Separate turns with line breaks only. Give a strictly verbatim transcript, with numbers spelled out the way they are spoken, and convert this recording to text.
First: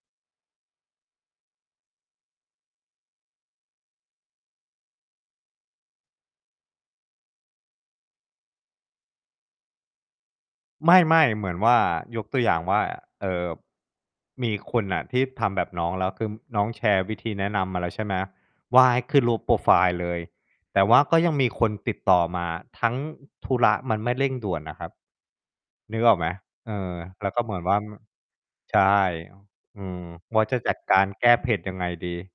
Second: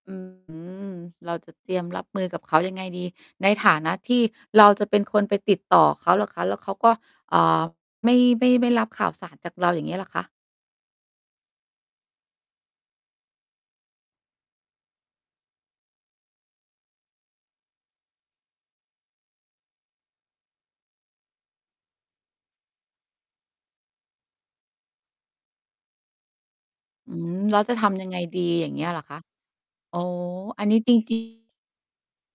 อื้อฮือ เราจะเตรียมรับมือกับเขายังไงดี? ในฐานะที่เราจะเป็นคนไปติดต่อเขาเหรอคะ? แล้วเขาก็ อ่า ไม่ ไม่ ไม่รับข่าวสารจากเรา อย่างเงี้ยเหรอคะ?
ไม่ ๆ เหมือนว่า ยกตัวอย่างว่า เอ่อ มีคนน่ะที่ทำแบบน้องแล้ว คืม น้องแชร์วิธีแนะนำมาแล้วใช่ไหมว่า ให้ขึ้นรูปโพรไฟล์ เลย แต่ว่าก็ยังมีคนติดต่อมาทั้งธุระมันไม่เร่งด่วนน่ะครับ นึกออกไหม? เออ
อื
แล้ว
ม
ก็เหม
แ
ื
ล้
อน
ว
ว
จะ
่า
ท
ม
ำยังไงดี อย่า
ใ
ง
ช
เง
่
ี้ยเหรอ คะ?
อื
อ๋อ
ม ว่าจะ
อัน
จ
น
ั
ี้
ด
จ
การ
ริ
แ
ง
ก้
ๆ
เผ็ดยังไงดี